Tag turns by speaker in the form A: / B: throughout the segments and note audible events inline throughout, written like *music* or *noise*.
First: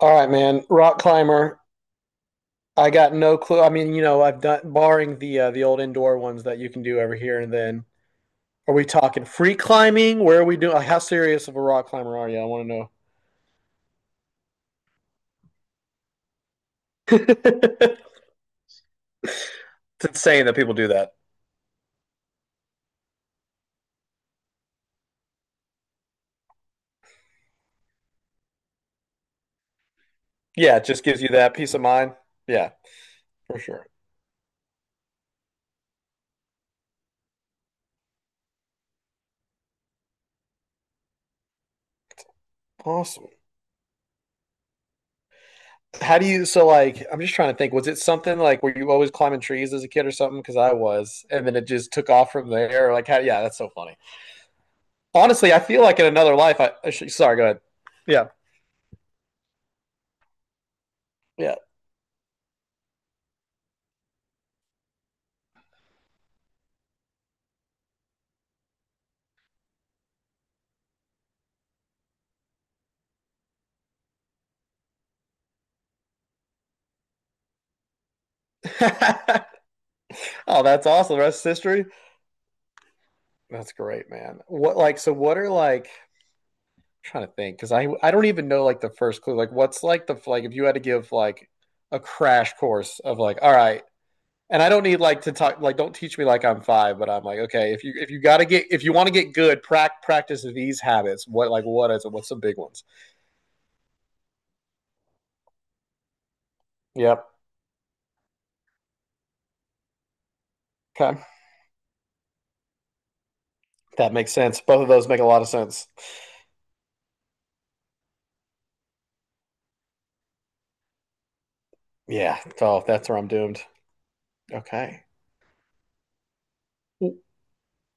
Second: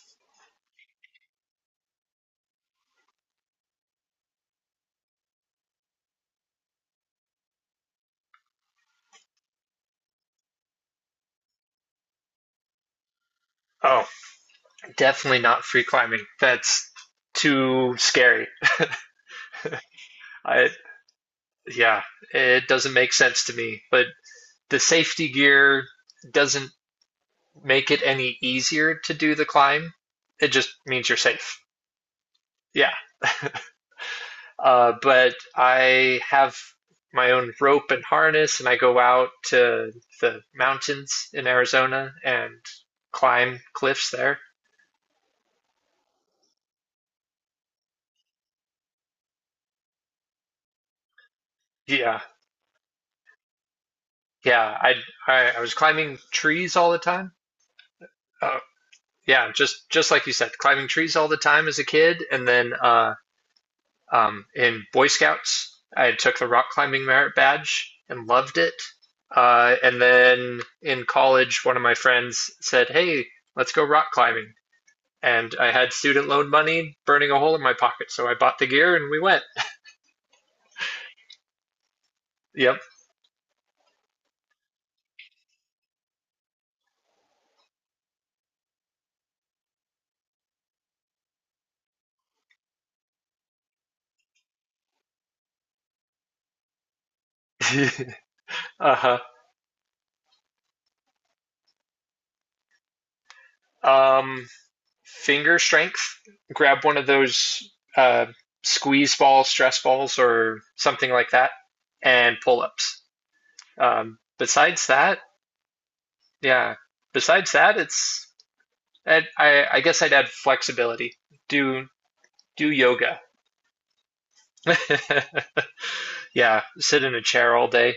A: All right, man. Rock climber. I got no clue. I mean, I've done barring the old indoor ones that you can do every here and then. Are we talking free climbing? Where are we doing? Like, how serious of a rock climber are you? I want
B: Oh, definitely not free climbing. That's
A: to
B: too
A: know.
B: scary. I yeah, it doesn't make sense to me. But the safety gear doesn't make it any easier to do the climb. It
A: *laughs*
B: just
A: Yeah, it just
B: means you're
A: gives you that
B: safe.
A: peace of mind. Yeah,
B: Yeah.
A: for sure.
B: But I have my own rope and harness, and I go out to the mountains in Arizona and
A: Awesome.
B: climb cliffs there.
A: How do you? So, like, I'm just trying to think. Was it something like were you always climbing trees as a kid or something? Because I was, and then it just took
B: Yeah,
A: off from there. Like, how? Yeah, that's so funny.
B: yeah. I I,
A: Honestly, I
B: I was
A: feel like in
B: climbing
A: another life. I
B: trees all
A: I
B: the
A: should-
B: time.
A: sorry. Go ahead.
B: Uh, yeah, just like you said, climbing trees all the
A: Yeah.
B: time as a kid, and then in Boy Scouts, I took the rock climbing merit badge and loved it. And then in college, one of my friends said, "Hey, let's go rock climbing," and I had student loan money burning a hole in my pocket, so I bought the gear and we went.
A: Yeah. *laughs* Oh, that's awesome. The rest is history.
B: Yep.
A: That's great, man. What like so what are like I'm trying to think because I don't even know like the first clue. Like what's like the like if you had to give like a crash course of like, all right, and I don't need like to talk like don't teach me like I'm five, but I'm like, okay, if you
B: *laughs* Uh
A: want to
B: huh.
A: get good, practice these habits. What like what is it? What's some big ones?
B: Um, finger strength, grab one of
A: Yep.
B: those uh, squeeze balls, stress balls, or something
A: Okay.
B: like that, and pull ups.
A: That makes sense. Both
B: Besides
A: of those
B: that,
A: make a lot of sense.
B: yeah. Besides that, it's I, guess I'd add flexibility. Do
A: Yeah.
B: do
A: Oh, that's where
B: yoga.
A: I'm doomed. Okay.
B: *laughs* Yeah, sit in a chair all day.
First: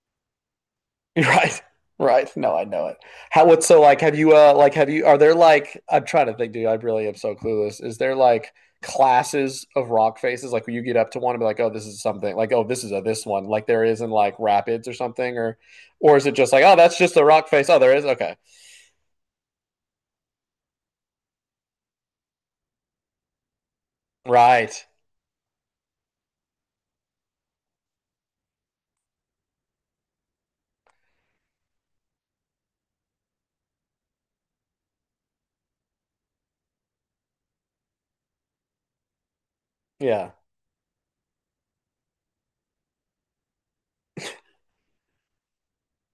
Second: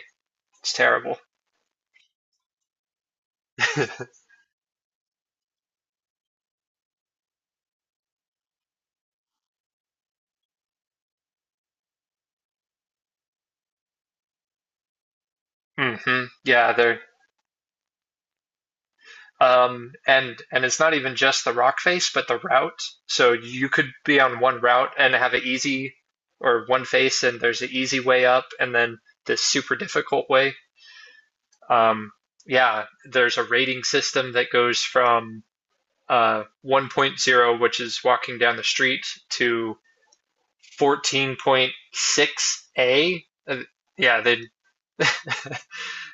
B: It's
A: *laughs*
B: terrible.
A: Right. Right. No, I know it. How, what's so
B: *laughs*
A: like, have you, are there like, I'm trying to think, dude, I really am so clueless. Is there like classes of rock faces? Like, where you get up to one and be like, oh, this is something, like, oh, this is a this one, like there is in like rapids or something, or
B: Hmm,
A: is it just like,
B: yeah,
A: oh, that's
B: they're
A: just a rock face? Oh, there is. Okay.
B: And it's not even just the rock face, but the route. So you could be on one
A: Right.
B: route and have an easy or one face, and there's an easy way up, and then this super difficult way. Um, yeah, there's a rating system that goes from 1.0, which is walking down the street, to
A: Yeah.
B: 14.6a. Yeah, they *laughs*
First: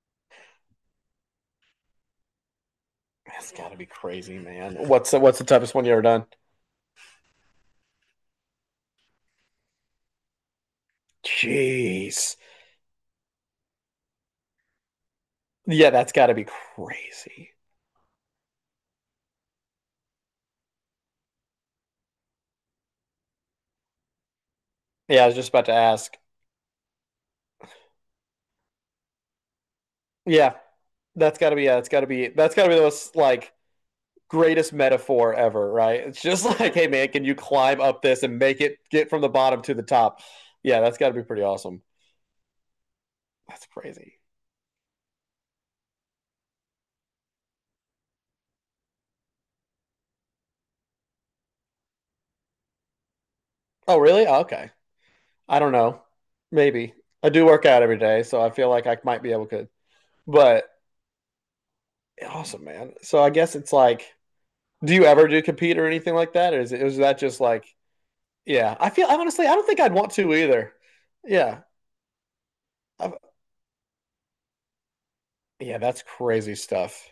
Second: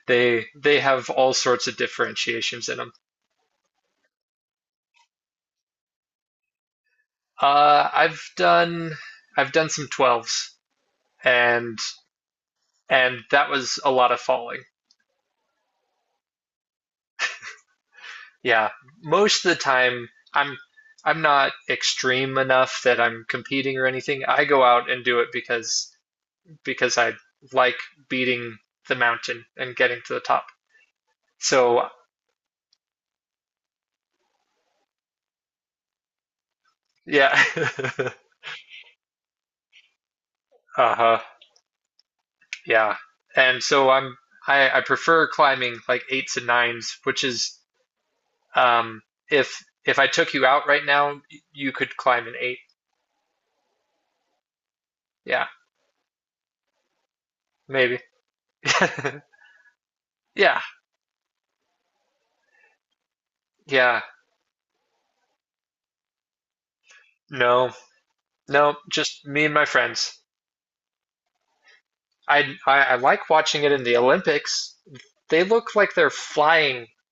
B: they have all sorts of differentiations in them.
A: That's gotta be crazy, man. What's the toughest one you ever done?
B: Uh, I've done I've done some 12s and
A: Jeez.
B: and that was a lot of falling.
A: Yeah, that's gotta be crazy.
B: Yeah, most of the time I'm I'm not extreme enough that I'm competing or anything. I go out and do
A: Yeah, I
B: it
A: was just about to
B: because
A: ask.
B: because I like beating the mountain and getting to the top.
A: Yeah, that's got to be, yeah, that's
B: So
A: got to be that's got to be the most like greatest metaphor ever, right? It's just *laughs* like, hey man, can you
B: yeah,
A: climb up
B: *laughs*
A: this and make it get from the bottom to the top? Yeah, that's got to
B: uh-huh,
A: be pretty awesome.
B: yeah. And
A: That's
B: so I'm
A: crazy.
B: I, I prefer climbing like eights and nines, which is Um, if I took you out right now, you could climb an eight.
A: Oh, really? Oh, okay.
B: Yeah,
A: I don't know. Maybe I do work out every
B: maybe.
A: day, so I feel like I might
B: *laughs*
A: be able to.
B: Yeah,
A: But awesome, man. So I guess it's
B: yeah.
A: like, do you ever do compete or anything like that, or is that just like,
B: No, no.
A: yeah? I feel I
B: Just me
A: honestly
B: and
A: I
B: my
A: don't think I'd want
B: friends.
A: to either. Yeah,
B: I
A: I,
B: like watching it in the Olympics. They look
A: Yeah,
B: like
A: that's
B: they're
A: crazy
B: flying.
A: stuff.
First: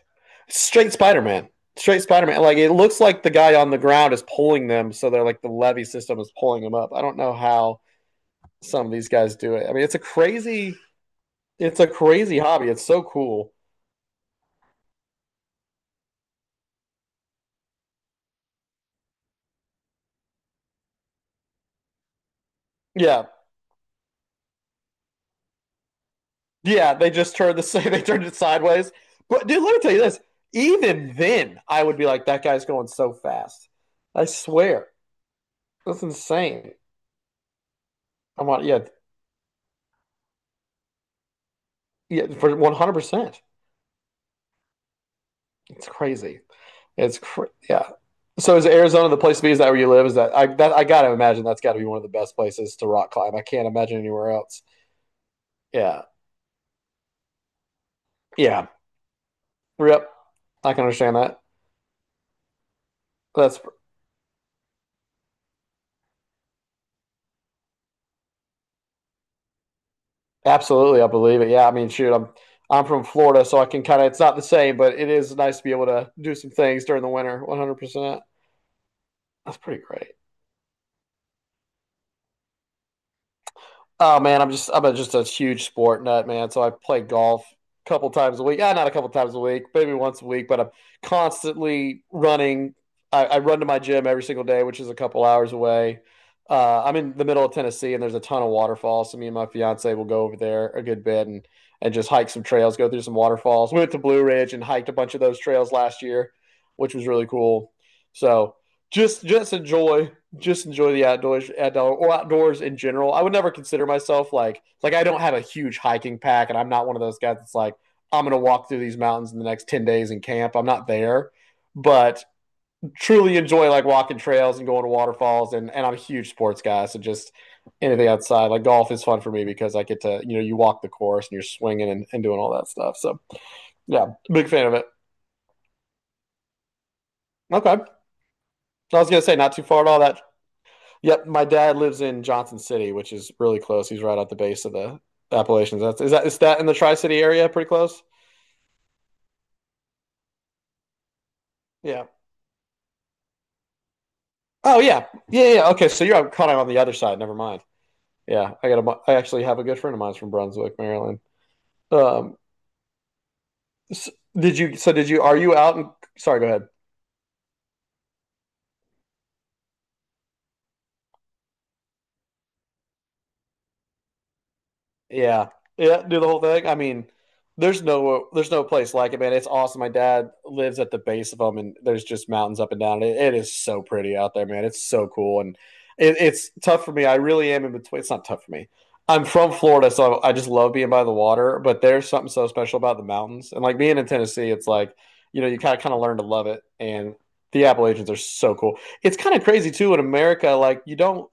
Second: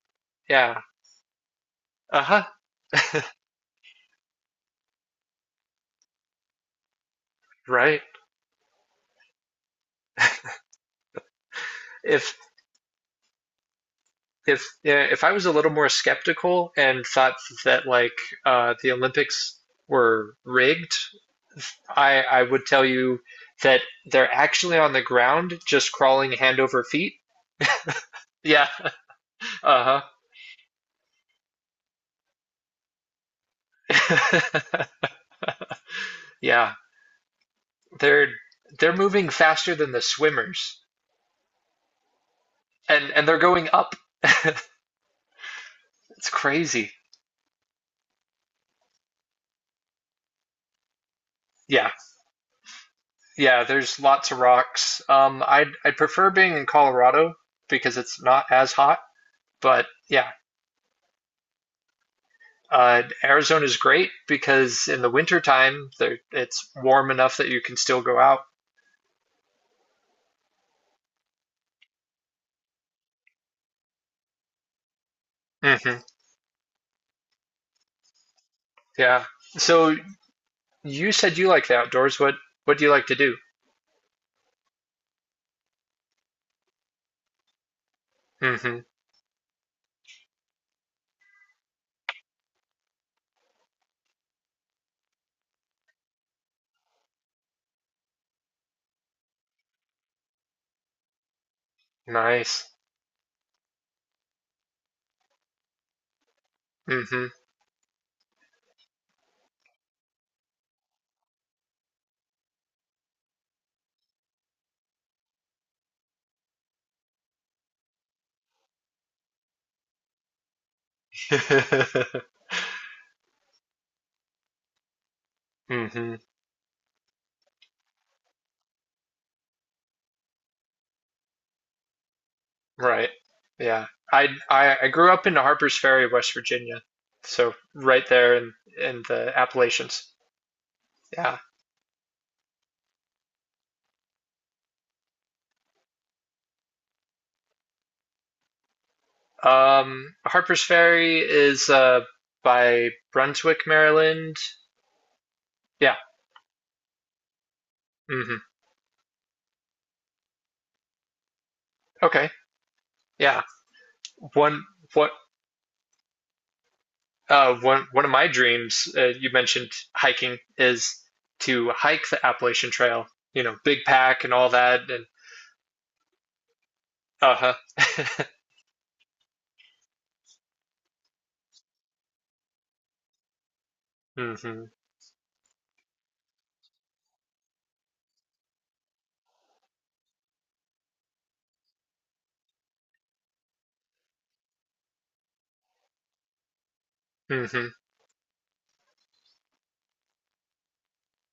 B: Yeah.
A: Straight Spider Man. Straight Spider Man.
B: Uh-huh.
A: Like it looks like
B: *laughs*
A: the guy on the ground is pulling them, so they're like the levee system is pulling them up. I don't know how
B: Right.
A: some of these guys do it. I mean, it's a crazy, it's a
B: If
A: crazy hobby. It's so cool.
B: if yeah, if I was a little more skeptical and thought that like, the Olympics were rigged, I would tell you
A: Yeah,
B: that they're actually on the ground, just crawling hand over
A: yeah. They
B: feet.
A: just turned the *laughs* same. They turned it
B: Yeah. *laughs*
A: sideways. But dude, let me tell you
B: Uh-huh.
A: this. Even then, I would be like, that guy's going so fast. I swear, that's
B: *laughs*
A: insane.
B: Yeah. They're
A: I'm on. Yeah,
B: they're moving faster than the swimmers,
A: yeah. For one hundred
B: and they're
A: percent,
B: going up. *laughs*
A: it's
B: It's
A: crazy.
B: crazy.
A: Yeah. So is Arizona the place to be? Is that where you live? Is that I gotta imagine that's got to be
B: Yeah.
A: one of the best places to rock climb. I
B: Yeah,
A: can't imagine
B: there's
A: anywhere
B: lots of
A: else.
B: rocks. I'd
A: Yeah,
B: prefer being in Colorado because it's not
A: yeah.
B: as hot, but
A: Yep,
B: yeah.
A: I can understand that. That's
B: Arizona's great because in the winter time there it's warm enough that you can still go out.
A: absolutely. I believe it. Yeah. I mean, shoot, I'm from Florida, so I can kind of. It's not the same, but it is nice to be able
B: Hmm.
A: to do some things during the winter. 100%.
B: Yeah.
A: That's pretty
B: So
A: great.
B: you said you like the outdoors. What do you like to do?
A: Oh man, I'm just a huge sport nut, man. So I play golf a couple times a week. Yeah,
B: Hmm.
A: not a couple times a week, maybe once a week, but I'm constantly running. I run to my gym every single day, which is a couple hours away. I'm in the middle of Tennessee, and there's a ton of waterfalls. So me and my fiance will go over there a good bit and just hike some
B: Nice.
A: trails, go through some waterfalls. We went to Blue Ridge and hiked a bunch of those trails last year, which was really
B: Mhm.
A: cool. So just just enjoy just enjoy the outdoors, outdoor or outdoors in general. I would never consider myself like I don't have a huge hiking pack, and I'm not one of those guys that's like I'm gonna walk through these mountains in the next 10 days and camp. I'm not there, but
B: *laughs*
A: truly enjoy like walking trails and going to waterfalls, and I'm a
B: Hmm.
A: huge sports guy, so just anything outside like golf is fun for me because I get to you walk the course and you're swinging and doing all that stuff.
B: Right.
A: So
B: Yeah.
A: yeah,
B: I,
A: big fan of
B: I
A: it.
B: I grew up in Harpers Ferry, West Virginia. So
A: Okay,
B: right there in
A: so I
B: in
A: was gonna
B: the
A: say not too far at all.
B: Appalachians.
A: That Yep,
B: Yeah.
A: my dad lives in Johnson City, which is really close. He's right at the base of the Appalachians. That's is that in the Tri City area? Pretty close.
B: Harpers Ferry is
A: Yeah.
B: by Brunswick, Maryland.
A: Oh yeah, yeah, yeah. Yeah. Okay,
B: Yeah.
A: so you're kind of on the other side. Never mind.
B: Hmm.
A: Yeah, I got a. I actually have a good friend of mine from Brunswick, Maryland.
B: Okay.
A: Um,
B: Yeah.
A: s- did
B: One
A: you? So did
B: what
A: you? Are you out? Sorry, go ahead.
B: one one of my dreams, you mentioned hiking, is to hike the Appalachian Trail. Big Pack and all that, and
A: Yeah. Yeah, do the whole thing. I mean,
B: uh-huh.
A: there's no
B: *laughs*
A: there's no place like it, man. It's awesome. My dad lives at the base of them, and there's just mountains up and down. It is so pretty out there,
B: Hmm.
A: man. It's so cool, and it's tough for me. I really am in between. It's not tough for me. I'm from Florida, so I just love being by the water. But there's something so special about the mountains, and like being in Tennessee, it's like you kind of learn to love it, and the
B: Hmm.
A: Appalachians are so cool. It's kind of crazy too in America. Like you don't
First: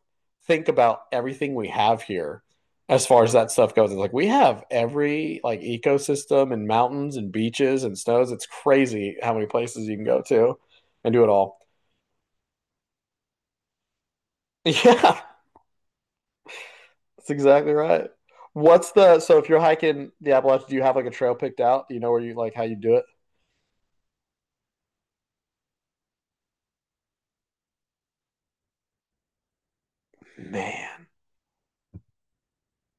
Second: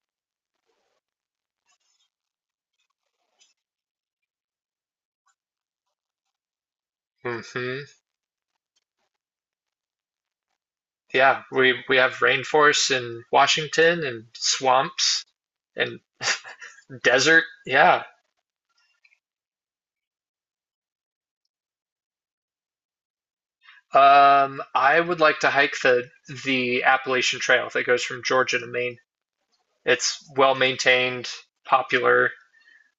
A: think about everything we have here as far as that stuff goes. It's like we have every like ecosystem and mountains and
B: Hmm.
A: beaches and snows. It's crazy how many places you can go to and do it
B: Yeah,
A: all. *laughs*
B: we have rainforests in Washington and
A: Yeah,
B: swamps and
A: that's
B: desert.
A: exactly
B: Yeah.
A: right. What's the So if you're hiking the Appalachians, do you have like a trail picked out? Do you know where you like how you do it?
B: I would like to hike the Appalachian Trail that goes from Georgia to Maine. It's well
A: Man,
B: maintained, popular.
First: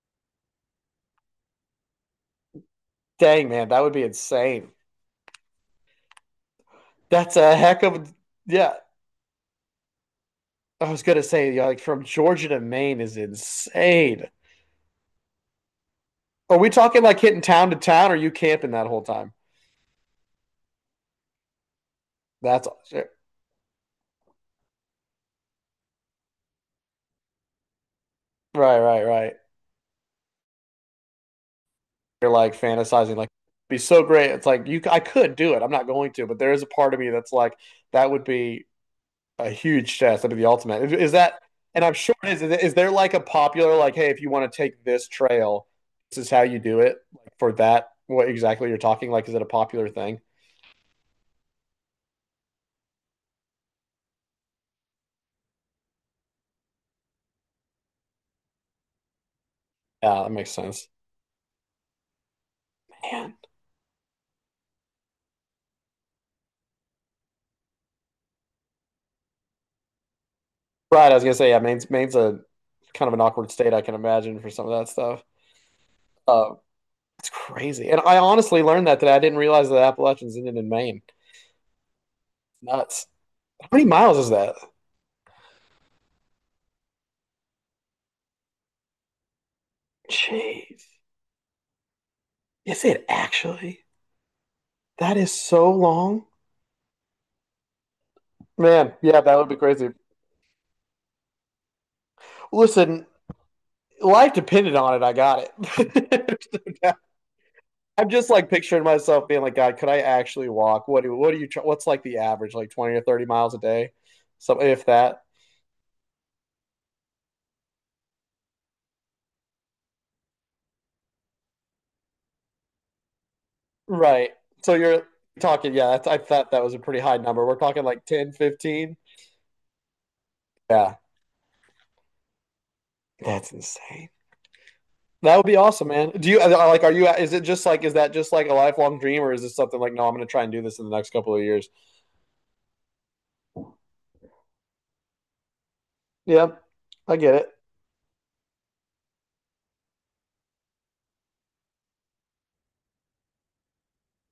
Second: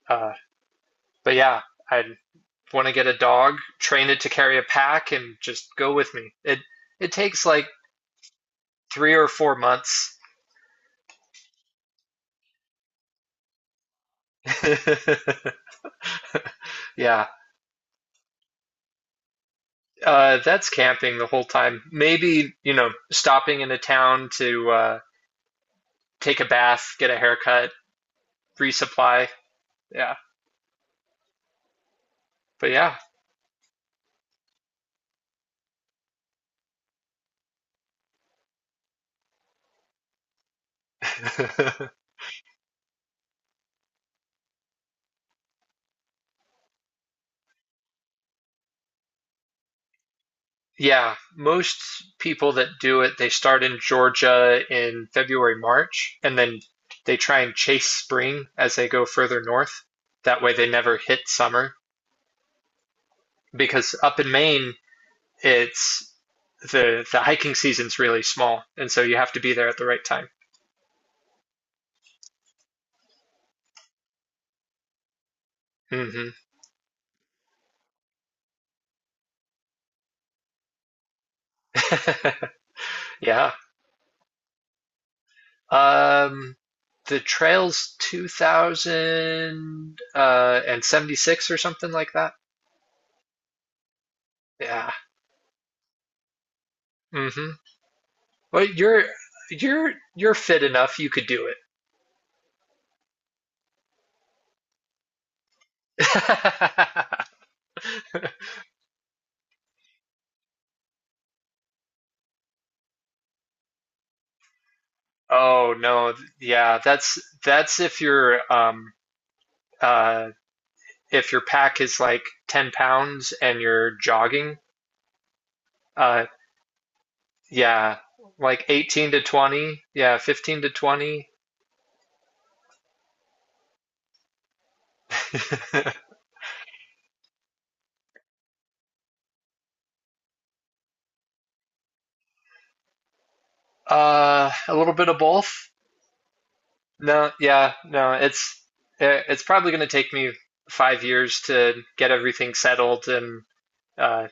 B: Uh, but yeah, I would want to get a
A: dang
B: dog,
A: man, that would be
B: train it to carry a
A: insane.
B: pack, and just go with me. It
A: That's
B: takes
A: a
B: like
A: heck of a- yeah.
B: 3 or 4 months.
A: I was gonna say yeah, like from Georgia to Maine is insane.
B: *laughs*
A: Are we talking like
B: Yeah,
A: hitting town to town? Or are you camping that whole time?
B: that's camping the whole time. Maybe,
A: That's
B: stopping in a town to, take a bath, get a haircut,
A: right, right,
B: resupply.
A: right.
B: Yeah.
A: You're like
B: But yeah.
A: fantasizing like be so great. It's like you I could do it. I'm not going to, but there is a part of me that's like that would be a huge test. That'd be the ultimate. Is that, and I'm sure it is. Is there like a popular like, hey, if you want to take this trail, this is how you do it like for that, what exactly you're talking, like is it a popular thing?
B: *laughs* Yeah. Most people that do it, they start in Georgia in February, March, and then they try and chase spring as they go further north.
A: Yeah, that
B: That
A: makes
B: way they
A: sense,
B: never hit summer
A: man.
B: because up in Maine, it's the hiking season's really small, and so you have to be there at the right time.
A: Right, I was gonna say, yeah, Maine's a kind of an awkward state, I can imagine, for some of that stuff.
B: Hmm.
A: uh it's crazy, and I honestly learned that today. I didn't realize that Appalachians ended in Maine. Nuts.
B: *laughs* Yeah.
A: How many miles is that?
B: Um, the trail's 2000 and
A: Jeez.
B: 76 or something like that.
A: Is it actually?
B: Yeah.
A: That is so long.
B: Mm-hmm. Well,
A: Man,
B: you're
A: yeah, that would be crazy.
B: you're you're fit enough. You could do
A: Listen, life depended on it. I got it.
B: it.
A: *laughs*
B: *laughs*
A: I'm just like picturing myself being like, God, could I actually walk? What do you what's like the average, like 20 or 30 miles a day? So if that,
B: Oh no. Yeah, that's uh if your pack is like 10 pounds and you're
A: right.
B: jogging.
A: So you're talking, yeah, I
B: Uh
A: thought that was a pretty high number. We're talking
B: yeah,
A: like 10,
B: like
A: 15.
B: 18 to 20. Yeah, 15 to
A: Yeah,
B: 20. *laughs*
A: that's insane. That would be awesome, man. Do you like? Are you? Is it just like? Is that just like a lifelong dream, or is this something like? No, I'm going to try and do this in the next couple of years.
B: A little bit of both.
A: Yeah, I
B: No,
A: get it.
B: yeah, no, it's probably going to take me 5 years to get everything settled and, uh,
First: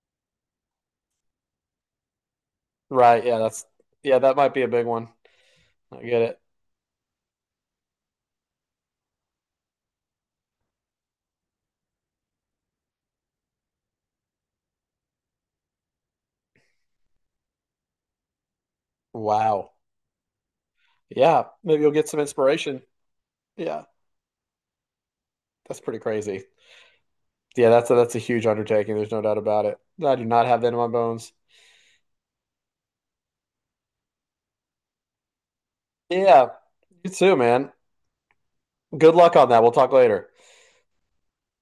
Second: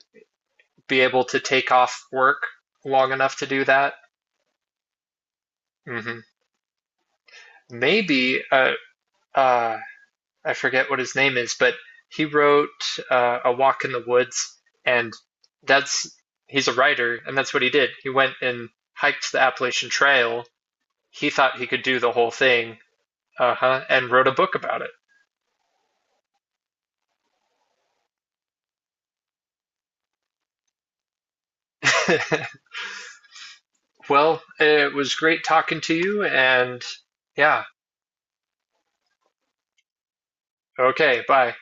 B: be able to take off work long
A: Right.
B: enough
A: Yeah,
B: to do
A: that's.
B: that.
A: Yeah, that might be a big one. I
B: Hmm.
A: get it.
B: Maybe uh, I forget what his name is, but he wrote, A Walk in the Woods, and that's he's a writer, and that's what he did. He went and hiked the
A: Wow.
B: Appalachian Trail. He
A: Yeah,
B: thought he
A: maybe
B: could
A: you'll
B: do
A: get
B: the
A: some
B: whole thing,
A: inspiration. Yeah,
B: uh-huh, and wrote a book about
A: that's pretty crazy. Yeah, that's a huge undertaking. There's no doubt about it. I do not have that in my bones.
B: it. *laughs* Well, it was great talking to you,
A: Yeah,
B: and
A: you too,
B: yeah,
A: man. Good luck on that. We'll talk later.
B: okay, bye.